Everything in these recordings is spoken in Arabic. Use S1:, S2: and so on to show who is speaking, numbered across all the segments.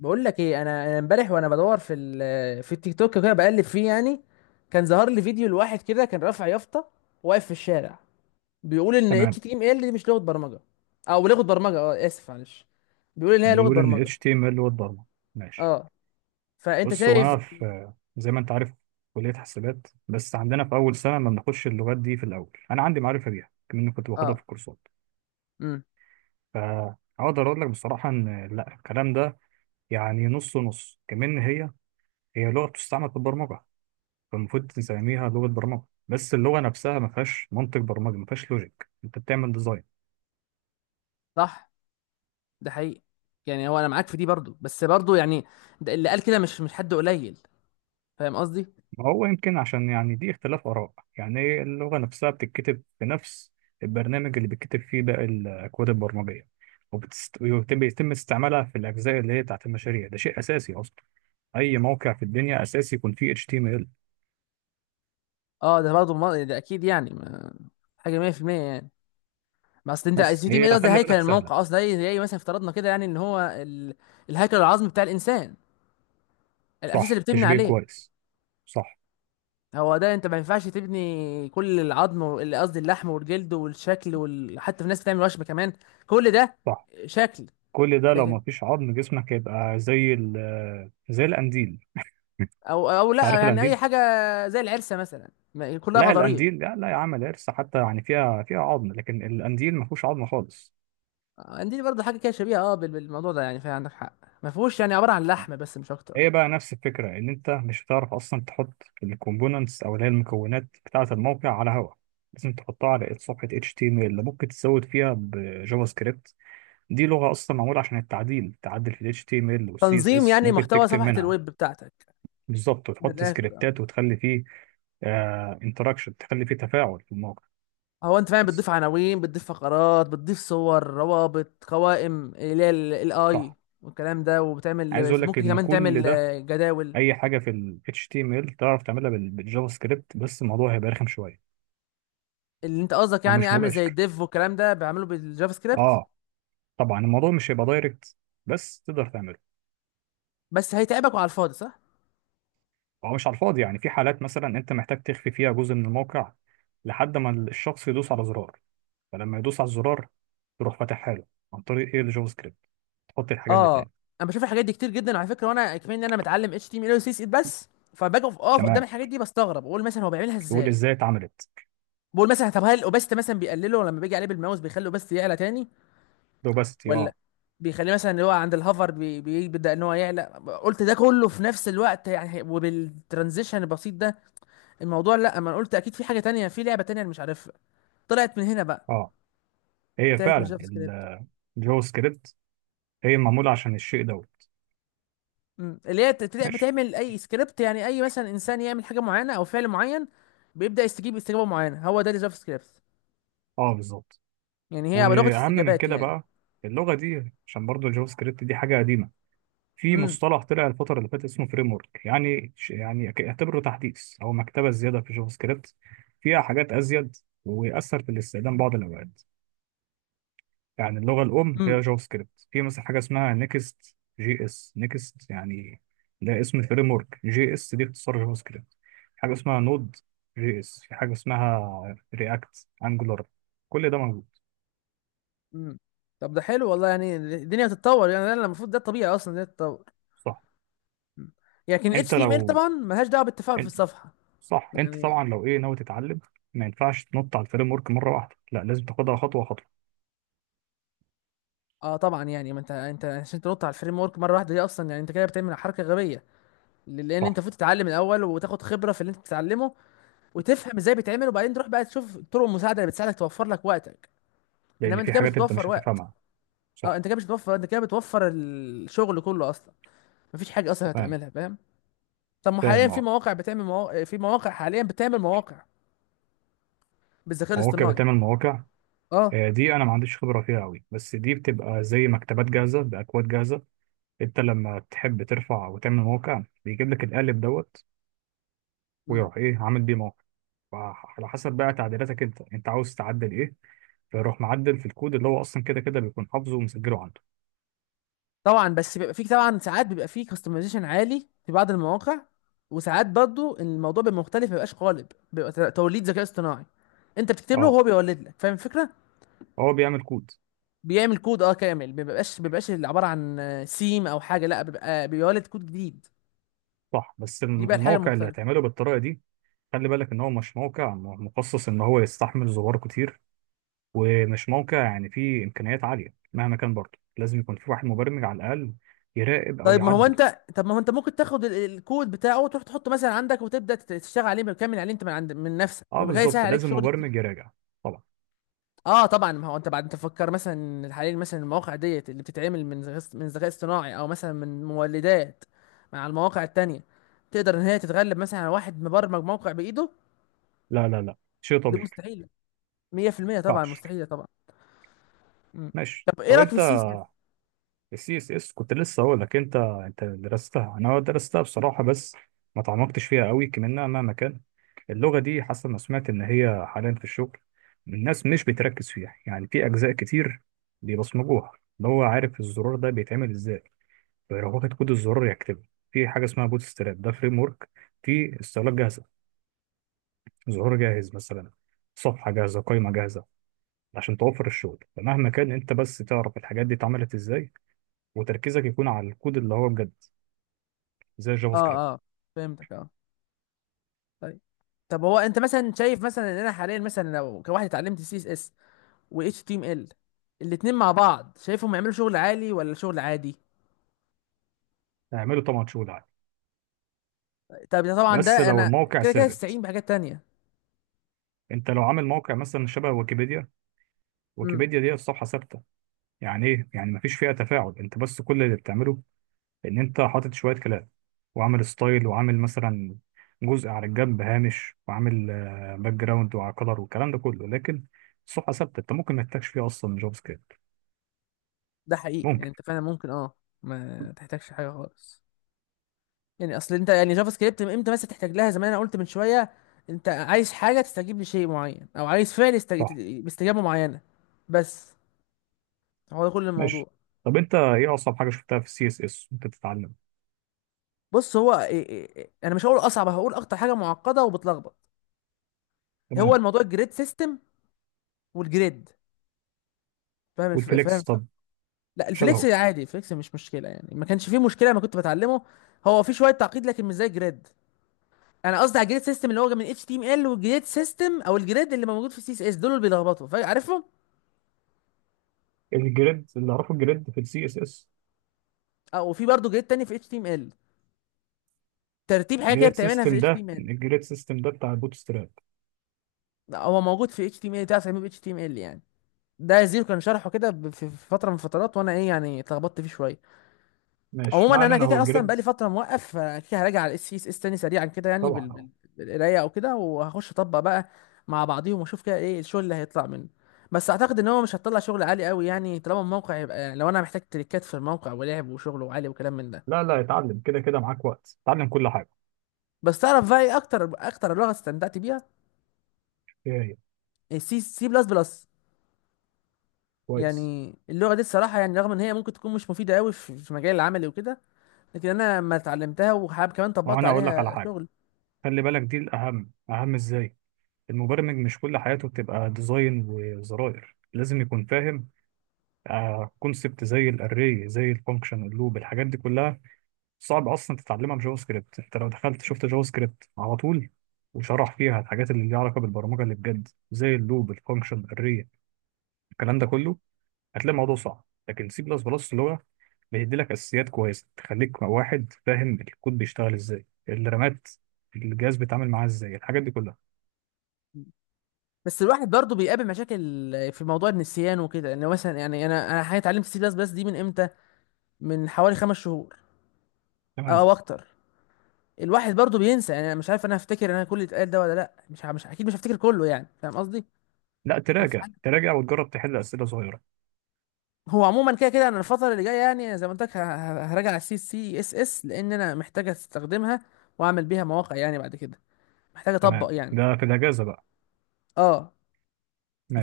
S1: بقول لك ايه، انا امبارح وانا بدور في التيك توك كده بقلب فيه يعني. كان ظهر لي فيديو لواحد كده كان رافع يافطه، واقف في الشارع، بيقول ان اتش
S2: تمام.
S1: تي ام ال دي مش لغه برمجه. او لغه برمجه، اسف معلش، بيقول ان هي لغه
S2: بيقول ان ال
S1: برمجه.
S2: HTML هو الضغط. ماشي.
S1: اه، فانت
S2: بص، هو
S1: شايف.
S2: انا، في زي ما انت عارف، كلية حسابات، بس عندنا في اول سنة ما بناخدش اللغات دي في الاول. انا عندي معرفة بيها، كمان كنت باخدها في
S1: اه.
S2: الكورسات.
S1: امم.
S2: فاقدر اقول لك بصراحة ان لا، الكلام ده يعني نص نص. كمان هي لغة بتستعمل في البرمجة، فالمفروض تسميها لغة برمجة، بس اللغة نفسها ما فيهاش منطق برمجي، ما فيهاش لوجيك، انت بتعمل ديزاين.
S1: صح، ده حقيقي، يعني هو انا معاك في دي برضو، بس برضو يعني ده اللي قال كده مش حد قليل، فاهم قصدي.
S2: ما هو يمكن عشان يعني دي اختلاف آراء. يعني اللغة نفسها بتتكتب في نفس البرنامج اللي بتكتب فيه باقي الأكواد البرمجية، وبيتم استعمالها في الأجزاء اللي هي بتاعت المشاريع. ده شيء أساسي أصلا، أي موقع في الدنيا أساسي يكون فيه HTML.
S1: اه، ده برضو ده اكيد يعني حاجه 100% يعني. ما اصل انت
S2: بس
S1: السي تي ام
S2: هي
S1: ايه، قصدي
S2: خلي
S1: هيكل
S2: بالك سهلة.
S1: الموقع اصلا، زي مثلا افترضنا كده يعني ان هو ال... الهيكل العظمي بتاع الانسان، الاساس اللي
S2: صح،
S1: بتبني
S2: تشبيه
S1: عليه.
S2: كويس. صح.
S1: هو ده، انت ما ينفعش تبني كل العظم قصدي اللحم والجلد والشكل وال... حتى في ناس بتعمل وشم كمان، كل ده
S2: صح،
S1: شكل.
S2: كل ده لو
S1: لكن
S2: ما فيش عظم جسمك هيبقى زي ال، زي القنديل.
S1: او لا،
S2: تعرف
S1: يعني اي
S2: القنديل؟
S1: حاجه، زي العرسه مثلا، كلها
S2: لا،
S1: غضاريف.
S2: القنديل لا لا، يا عم القرصة حتى يعني فيها فيها عظم، لكن القنديل ما فيهوش عظم خالص.
S1: عندي برضه حاجه كده شبيهه، بالموضوع ده يعني، فعندك حق، ما فيهوش يعني، عباره عن لحم بس مش اكتر.
S2: هي بقى نفس الفكرة، إن أنت مش هتعرف أصلا تحط الكومبوننتس أو اللي هي المكونات بتاعة الموقع على هوا. لازم تحطها على صفحة HTML، اللي ممكن تزود فيها بجافا سكريبت. دي لغة أصلا معمولة عشان التعديل، تعدل في ال HTML وال
S1: تنظيم
S2: CSS.
S1: يعني
S2: ممكن
S1: محتوى
S2: تكتب
S1: صفحه
S2: منها
S1: الويب بتاعتك.
S2: بالظبط
S1: من
S2: وتحط
S1: الاخر آه.
S2: سكريبتات وتخلي فيه انتراكشن، تخلي فيه تفاعل في الموقع
S1: هو انت فعلا
S2: بس.
S1: بتضيف عناوين، بتضيف فقرات، بتضيف صور، روابط، قوائم اللي هي الاي
S2: صح.
S1: والكلام ده،
S2: عايز
S1: وبتعمل
S2: أقول لك
S1: ممكن
S2: إن
S1: كمان تعمل
S2: كل ده،
S1: آه، جداول.
S2: أي حاجة في ال HTML تعرف تعملها بالجافا سكريبت، بس الموضوع هيبقى رخم شوية
S1: اللي انت قصدك يعني
S2: ومش
S1: اعمل زي
S2: مباشر.
S1: الديف والكلام ده بيعمله بالجافا سكريبت.
S2: اه، طبعا الموضوع مش هيبقى دايركت، بس تقدر تعمله.
S1: بس هيتعبك وعلى الفاضي، صح.
S2: هو مش على الفاضي، يعني في حالات مثلا انت محتاج تخفي فيها جزء من الموقع لحد ما الشخص يدوس على زرار. فلما يدوس على الزرار تروح فاتحها له عن طريق ايه؟ الجافا سكريبت. تحط الحاجات دي
S1: اه،
S2: تاني.
S1: انا بشوف الحاجات دي كتير جدا على فكره، وانا كمان ان انا متعلم اتش تي ام ال وسي اس اس، بس فباجي اقف قدام
S2: تمام،
S1: الحاجات دي بستغرب، بقول مثلا هو بيعملها
S2: تقول
S1: ازاي.
S2: ازاي اتعملت.
S1: بقول مثلا طب هل الاوباسيتي مثلا بيقلله، لما بيجي عليه بالماوس بيخلي الاوباسيتي يعلى تاني،
S2: روباستي،
S1: ولا
S2: اه.
S1: بيخليه مثلا اللي هو عند الهوفر بيبدأ ان هو يعلى، قلت ده كله في نفس الوقت يعني، وبالترانزيشن البسيط ده الموضوع. لا، اما أنا قلت اكيد في حاجة تانية، في لعبة تانية انا مش عارفها، طلعت من هنا بقى،
S2: اه، هي
S1: طلعت من
S2: فعلا
S1: جافا سكريبت.
S2: الجافا سكريبت هي معموله عشان الشيء دوت.
S1: أمم. اللي هي تبدأ
S2: ماشي.
S1: بتعمل اي سكريبت، يعني اي مثلا انسان يعمل حاجة معينة او فعل معين، بيبدأ يستجيب استجابة معينة، هو ده الجافا سكريبت.
S2: اه بالظبط.
S1: يعني هي لغة
S2: واهم من
S1: استجابات
S2: كده
S1: يعني.
S2: بقى، اللغه دي، عشان برضو الجافا سكريبت دي حاجه قديمه، في
S1: امم.
S2: مصطلح طلع الفترة اللي فاتت اسمه فريم ورك، يعني يعني اعتبره تحديث أو مكتبة زيادة في جافا سكريبت، فيها حاجات أزيد ويأثر في الاستخدام بعض الأوقات. يعني اللغة الأم هي
S1: امم.
S2: جافا سكريبت، في مثلا حاجة اسمها نيكست جي اس، نيكست يعني. ده اسم فريم ورك، جي اس دي اختصار جافا سكريبت. في حاجة اسمها نود جي اس، في حاجة اسمها رياكت، أنجولار، كل ده موجود.
S1: امم. طب ده حلو والله، يعني الدنيا بتتطور، يعني ده المفروض، ده الطبيعي اصلا ده تتطور.
S2: صح.
S1: لكن ال
S2: أنت
S1: HTML
S2: لو،
S1: طبعا ملهاش دعوه بالتفاعل في الصفحه.
S2: صح، انت
S1: يعني
S2: طبعا لو ايه ناوي تتعلم، ما ينفعش تنط على الفريم ورك مره واحده، لا، لازم تاخدها خطوه خطوه.
S1: اه طبعا، يعني ما انت عشان تنط على الفريم ورك مره واحده دي اصلا، يعني انت كده بتعمل حركه غبيه. لان
S2: صح.
S1: انت المفروض تتعلم الاول وتاخد خبره في اللي انت بتتعلمه، وتفهم ازاي بيتعمل، وبعدين تروح بقى تشوف طرق المساعده اللي بتساعدك توفر لك وقتك.
S2: لان
S1: انما انت
S2: في
S1: كده مش
S2: حاجات انت
S1: بتوفر
S2: مش
S1: وقت.
S2: هتفهمها.
S1: اه،
S2: صح.
S1: انت كده مش بتوفر، انت كده بتوفر الشغل كله اصلا، مفيش حاجه اصلا
S2: فاهم.
S1: هتعملها، فاهم. طب ما حاليا
S2: فاهم
S1: في
S2: اه.
S1: مواقع بتعمل مواقع، في مواقع حاليا بتعمل مواقع بالذكاء
S2: مواقع
S1: الاصطناعي.
S2: بتعمل مواقع.
S1: اه
S2: آه، دي انا ما عنديش خبره فيها قوي، بس دي بتبقى زي مكتبات جاهزه، باكواد جاهزه. انت لما تحب ترفع وتعمل موقع بيجيب لك القالب دوت، ويروح ايه عامل بيه موقع. على حسب بقى تعديلاتك، انت انت عاوز تعدل ايه، فيروح معدل في الكود اللي هو اصلا كده كده بيكون حافظه ومسجله عنده.
S1: طبعا. بس بيبقى فيك طبعا ساعات بيبقى فيه كاستمايزيشن عالي في بعض المواقع، وساعات برضو الموضوع بيبقى مختلف، ما بيبقاش قالب، بيبقى توليد ذكاء اصطناعي. انت بتكتب له
S2: اه.
S1: وهو بيولد لك، فاهم الفكره.
S2: هو بيعمل كود.
S1: بيعمل كود كامل، ما بيبقاش اللي عباره عن سيم او حاجه، لا، بيبقى بيولد كود جديد،
S2: صح، بس
S1: دي بقى الحاجه
S2: الموقع اللي
S1: المختلفه.
S2: هتعمله بالطريقه دي، خلي بالك ان هو مش موقع مخصص ان هو يستحمل زوار كتير، ومش موقع يعني فيه امكانيات عاليه. مهما كان برضه لازم يكون في واحد مبرمج على الاقل يراقب او يعدل.
S1: ما هو انت ممكن تاخد الكود بتاعه وتروح تحطه مثلا عندك، وتبدا تشتغل عليه بكامل عليه انت من نفسك،
S2: اه
S1: ويبقى كده
S2: بالظبط،
S1: يسهل عليك
S2: لازم
S1: شغل كتير.
S2: مبرمج يراجع. طبعا.
S1: اه طبعا، ما هو انت بعد انت تفكر مثلا حاليا، مثلا المواقع ديت اللي بتتعمل من ذكاء، اصطناعي، او مثلا من مولدات مع المواقع التانية، تقدر ان هي تتغلب مثلا على واحد مبرمج موقع بايده.
S2: لا، لا لا شيء
S1: دي
S2: طبيعي،
S1: مستحيله، 100%
S2: ما
S1: طبعا
S2: ينفعش.
S1: مستحيله طبعا. مم.
S2: ماشي.
S1: طب ايه
S2: طب
S1: رايك في
S2: انت،
S1: السي اس.
S2: السي اس اس كنت لسه هقول لك. انت، انت درستها، انا درستها بصراحه، بس ما تعمقتش فيها قوي كمان. مهما كان، اللغة دي حاسة، أنا سمعت إن هي حاليا في الشغل الناس مش بتركز فيها يعني في أجزاء كتير، بيبصمجوها. اللي هو عارف الزرار ده بيتعمل إزاي فيروح واخد كود الزرار يكتبه. في حاجة اسمها بوت ستراب، ده فريم ورك، في استهلاك جاهزة. زرار جاهز مثلا، صفحة جاهزة، قائمة جاهزة، عشان توفر الشغل. فمهما كان أنت بس تعرف الحاجات دي اتعملت إزاي، وتركيزك يكون على الكود اللي هو بجد، زي الجافا
S1: اه،
S2: سكريبت.
S1: اه، فهمتك. اه، طيب. طب هو انت مثلا شايف مثلا ان انا حاليا مثلا لو كواحد اتعلمت سي اس اس و اتش تي ام ال، الاتنين مع بعض، شايفهم يعملوا شغل عالي ولا شغل عادي.
S2: هيعمله طبعا شغل عادي،
S1: طب ده طبعا
S2: بس
S1: ده
S2: لو
S1: انا
S2: الموقع
S1: كده كده استعين
S2: ثابت.
S1: بحاجات تانية.
S2: انت لو عامل موقع مثلا شبه ويكيبيديا، ويكيبيديا دي الصفحه ثابته، يعني ايه يعني؟ مفيش فيها تفاعل، انت بس كل اللي بتعمله ان انت حاطط شويه كلام، وعامل ستايل، وعامل مثلا جزء على الجنب هامش، وعامل آه، باك جراوند وعلى كلر والكلام ده كله، لكن الصفحه ثابته، انت ممكن ما تحتاجش فيها اصلا جافا سكريبت.
S1: ده حقيقي، يعني
S2: ممكن.
S1: انت فعلا ممكن ما تحتاجش حاجه خالص. يعني اصل انت يعني، جافا سكريبت من امتى بس تحتاج لها، زي ما انا قلت من شويه، انت عايز حاجه تستجيب لشيء معين، او عايز فعل
S2: صح.
S1: يستج... باستجابه معينه. بس هو ده كل
S2: ماشي.
S1: الموضوع.
S2: طب انت ايه اصعب حاجه شفتها في السي اس اس وانت بتتعلم؟
S1: بص هو إيه إيه إيه، انا مش هقول اصعب، هقول اكتر حاجه معقده وبتلخبط هو
S2: تمام.
S1: الموضوع الجريد سيستم والجريد. فاهم الف... فاهم
S2: والفليكس
S1: الف-
S2: طب؟
S1: لا، الفليكس
S2: شبهه.
S1: عادي، الفليكس مش مشكله، يعني ما كانش فيه مشكله ما كنت بتعلمه. هو في شويه تعقيد لكن مش زي الجريد. انا قصدي على الجريد سيستم اللي هو من اتش تي ام ال، والجريد سيستم او الجريد اللي موجود في سي اس اس، دول اللي بيلخبطوا فعارفهم.
S2: الجريد اللي اعرفه الجريد في السي اس اس.
S1: اه، وفي برضه جريد تاني في اتش تي ام ال، ترتيب حاجه كده
S2: الجريد
S1: بتعملها في
S2: سيستم
S1: اتش تي
S2: ده،
S1: ام ال،
S2: الجريد سيستم ده بتاع البوت ستراب.
S1: هو موجود في اتش تي ام ال، تعرف تعمله في اتش تي ام ال يعني. ده زيرو كان شرحه كده في فتره من الفترات، وانا يعني اتلخبطت فيه شويه.
S2: ماشي،
S1: عموما
S2: ما
S1: انا
S2: علينا،
S1: كده
S2: هو
S1: كده اصلا
S2: الجريد.
S1: بقالي فتره موقف، فكده كده هراجع على الاس اس اس تاني سريعا كده، يعني
S2: طبعا.
S1: بالقرايه او كده، وهخش اطبق بقى مع بعضيهم واشوف كده ايه الشغل اللي هيطلع منه. بس اعتقد ان هو مش هتطلع شغل عالي قوي يعني، طالما الموقع يبقى، لو انا محتاج تريكات في الموقع ولعب وشغل وعالي وكلام من ده.
S2: لا، لا اتعلم، كده كده معاك وقت، اتعلم كل حاجة.
S1: بس تعرف بقى ايه اكتر اكتر لغه استمتعت بيها.
S2: هي.
S1: السي بلس بلس.
S2: كويس.
S1: يعني اللغه دي الصراحه يعني، رغم ان هي ممكن تكون مش مفيده قوي في مجال العملي وكده، لكن انا لما اتعلمتها وحاب كمان طبقت
S2: وانا اقول لك على
S1: عليها
S2: حاجة،
S1: شغل.
S2: خلي بالك دي الاهم، اهم ازاي، المبرمج مش كل حياته بتبقى ديزاين وزراير، لازم يكون فاهم كونسبت، زي الاري، زي الفانكشن، اللوب، الحاجات دي كلها، صعب اصلا تتعلمها بجافا سكريبت. انت لو دخلت شفت جافا سكريبت على طول، وشرح فيها الحاجات اللي ليها علاقة بالبرمجة اللي بجد، زي اللوب، الفانكشن، الاري، الكلام ده كله، هتلاقي الموضوع صعب. لكن سي بلس بلس لغة بيدي لك اساسيات كويسه، تخليك واحد فاهم الكود بيشتغل ازاي، الرامات الجهاز بيتعامل معاه ازاي، الحاجات دي كلها.
S1: بس الواحد برضه بيقابل مشاكل في موضوع النسيان وكده يعني، مثلا يعني انا حاليا اتعلمت سي بلس بلس دي من امتى، من حوالي 5 شهور
S2: تمام.
S1: او اكتر. الواحد برضه بينسى، يعني انا مش عارف انا هفتكر انا كل اللي اتقال ده ولا لا، مش مش اكيد مش هفتكر كله يعني، فاهم قصدي.
S2: لا، تراجع،
S1: هفعل-
S2: تراجع وتجرب تحل اسئله صغيره.
S1: هو عموما كده كده انا الفتره اللي جايه يعني، زي ما قلت لك، هراجع على السي اس اس لان انا محتاج استخدمها واعمل بيها مواقع يعني بعد كده، محتاج اطبق
S2: تمام،
S1: يعني.
S2: ده في الاجازه بقى.
S1: اه،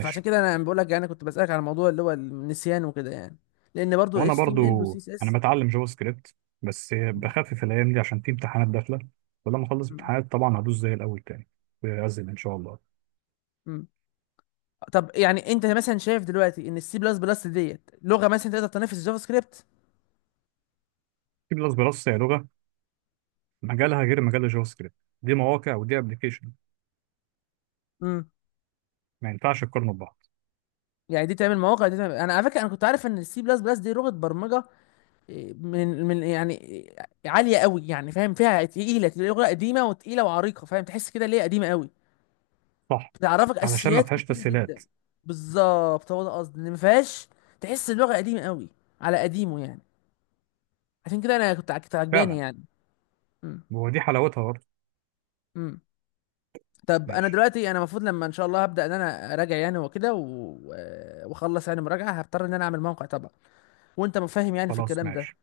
S1: فعشان كده انا بقول لك يعني كنت بسالك على الموضوع اللي هو النسيان وكده يعني، لان برضه ال
S2: وانا برضو
S1: HTML وال CSS.
S2: انا بتعلم جافا سكريبت، بس بخفف الايام دي عشان في امتحانات داخله، ولما اخلص
S1: مم.
S2: امتحانات طبعا هدوس زي الاول تاني. ويعزل ان شاء الله.
S1: مم. طب يعني انت مثلا شايف دلوقتي ان السي بلس بلس ديت لغه مثلا تقدر تنافس الجافا سكريبت.
S2: سي بلس بلس هي لغه مجالها غير مجال الجافا سكريبت، دي مواقع ودي ابلكيشن.
S1: امم.
S2: ما ينفعش تقارنوا ببعض.
S1: يعني دي تعمل مواقع، انا على فكره انا كنت عارف ان السي بلس بلس دي لغه برمجه، إيه، من يعني إيه، عاليه قوي يعني، فاهم فيها تقيله، لغه قديمه وتقيله وعريقه، فاهم تحس كده ليه قديمه قوي،
S2: صح،
S1: بتعرفك
S2: علشان ما
S1: اساسيات
S2: فيهاش
S1: كتيره
S2: تسهيلات.
S1: جدا. بالظبط، هو ده قصدي ان ما فيهاش، تحس اللغه قديمه قوي، على قديمه يعني، عشان كده انا كنت عجباني
S2: فعلا.
S1: يعني. امم.
S2: ودي حلاوتها برضه.
S1: امم. طب انا
S2: ماشي.
S1: دلوقتي انا المفروض لما ان شاء الله هبدا ان انا اراجع يعني واخلص يعني مراجعه، هضطر ان انا اعمل موقع طبعا، وانت مفهم يعني في
S2: خلاص
S1: الكلام ده.
S2: ماشي،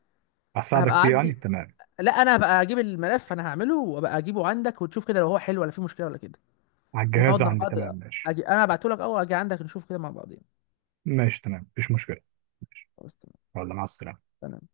S1: هبقى
S2: هساعدك فيه يعني،
S1: اعدي.
S2: تمام.
S1: لا، انا هبقى اجيب الملف، انا هعمله وابقى اجيبه عندك وتشوف كده لو هو حلو ولا فيه مشكله ولا كده،
S2: على
S1: نقعد
S2: الجهاز
S1: مع
S2: عندي،
S1: بعض.
S2: تمام، ماشي.
S1: انا هبعته لك او اجي عندك نشوف كده مع بعضين.
S2: ماشي تمام، مفيش مشكلة. ماشي.
S1: خلاص تمام.
S2: يلا مع السلامة.
S1: تمام.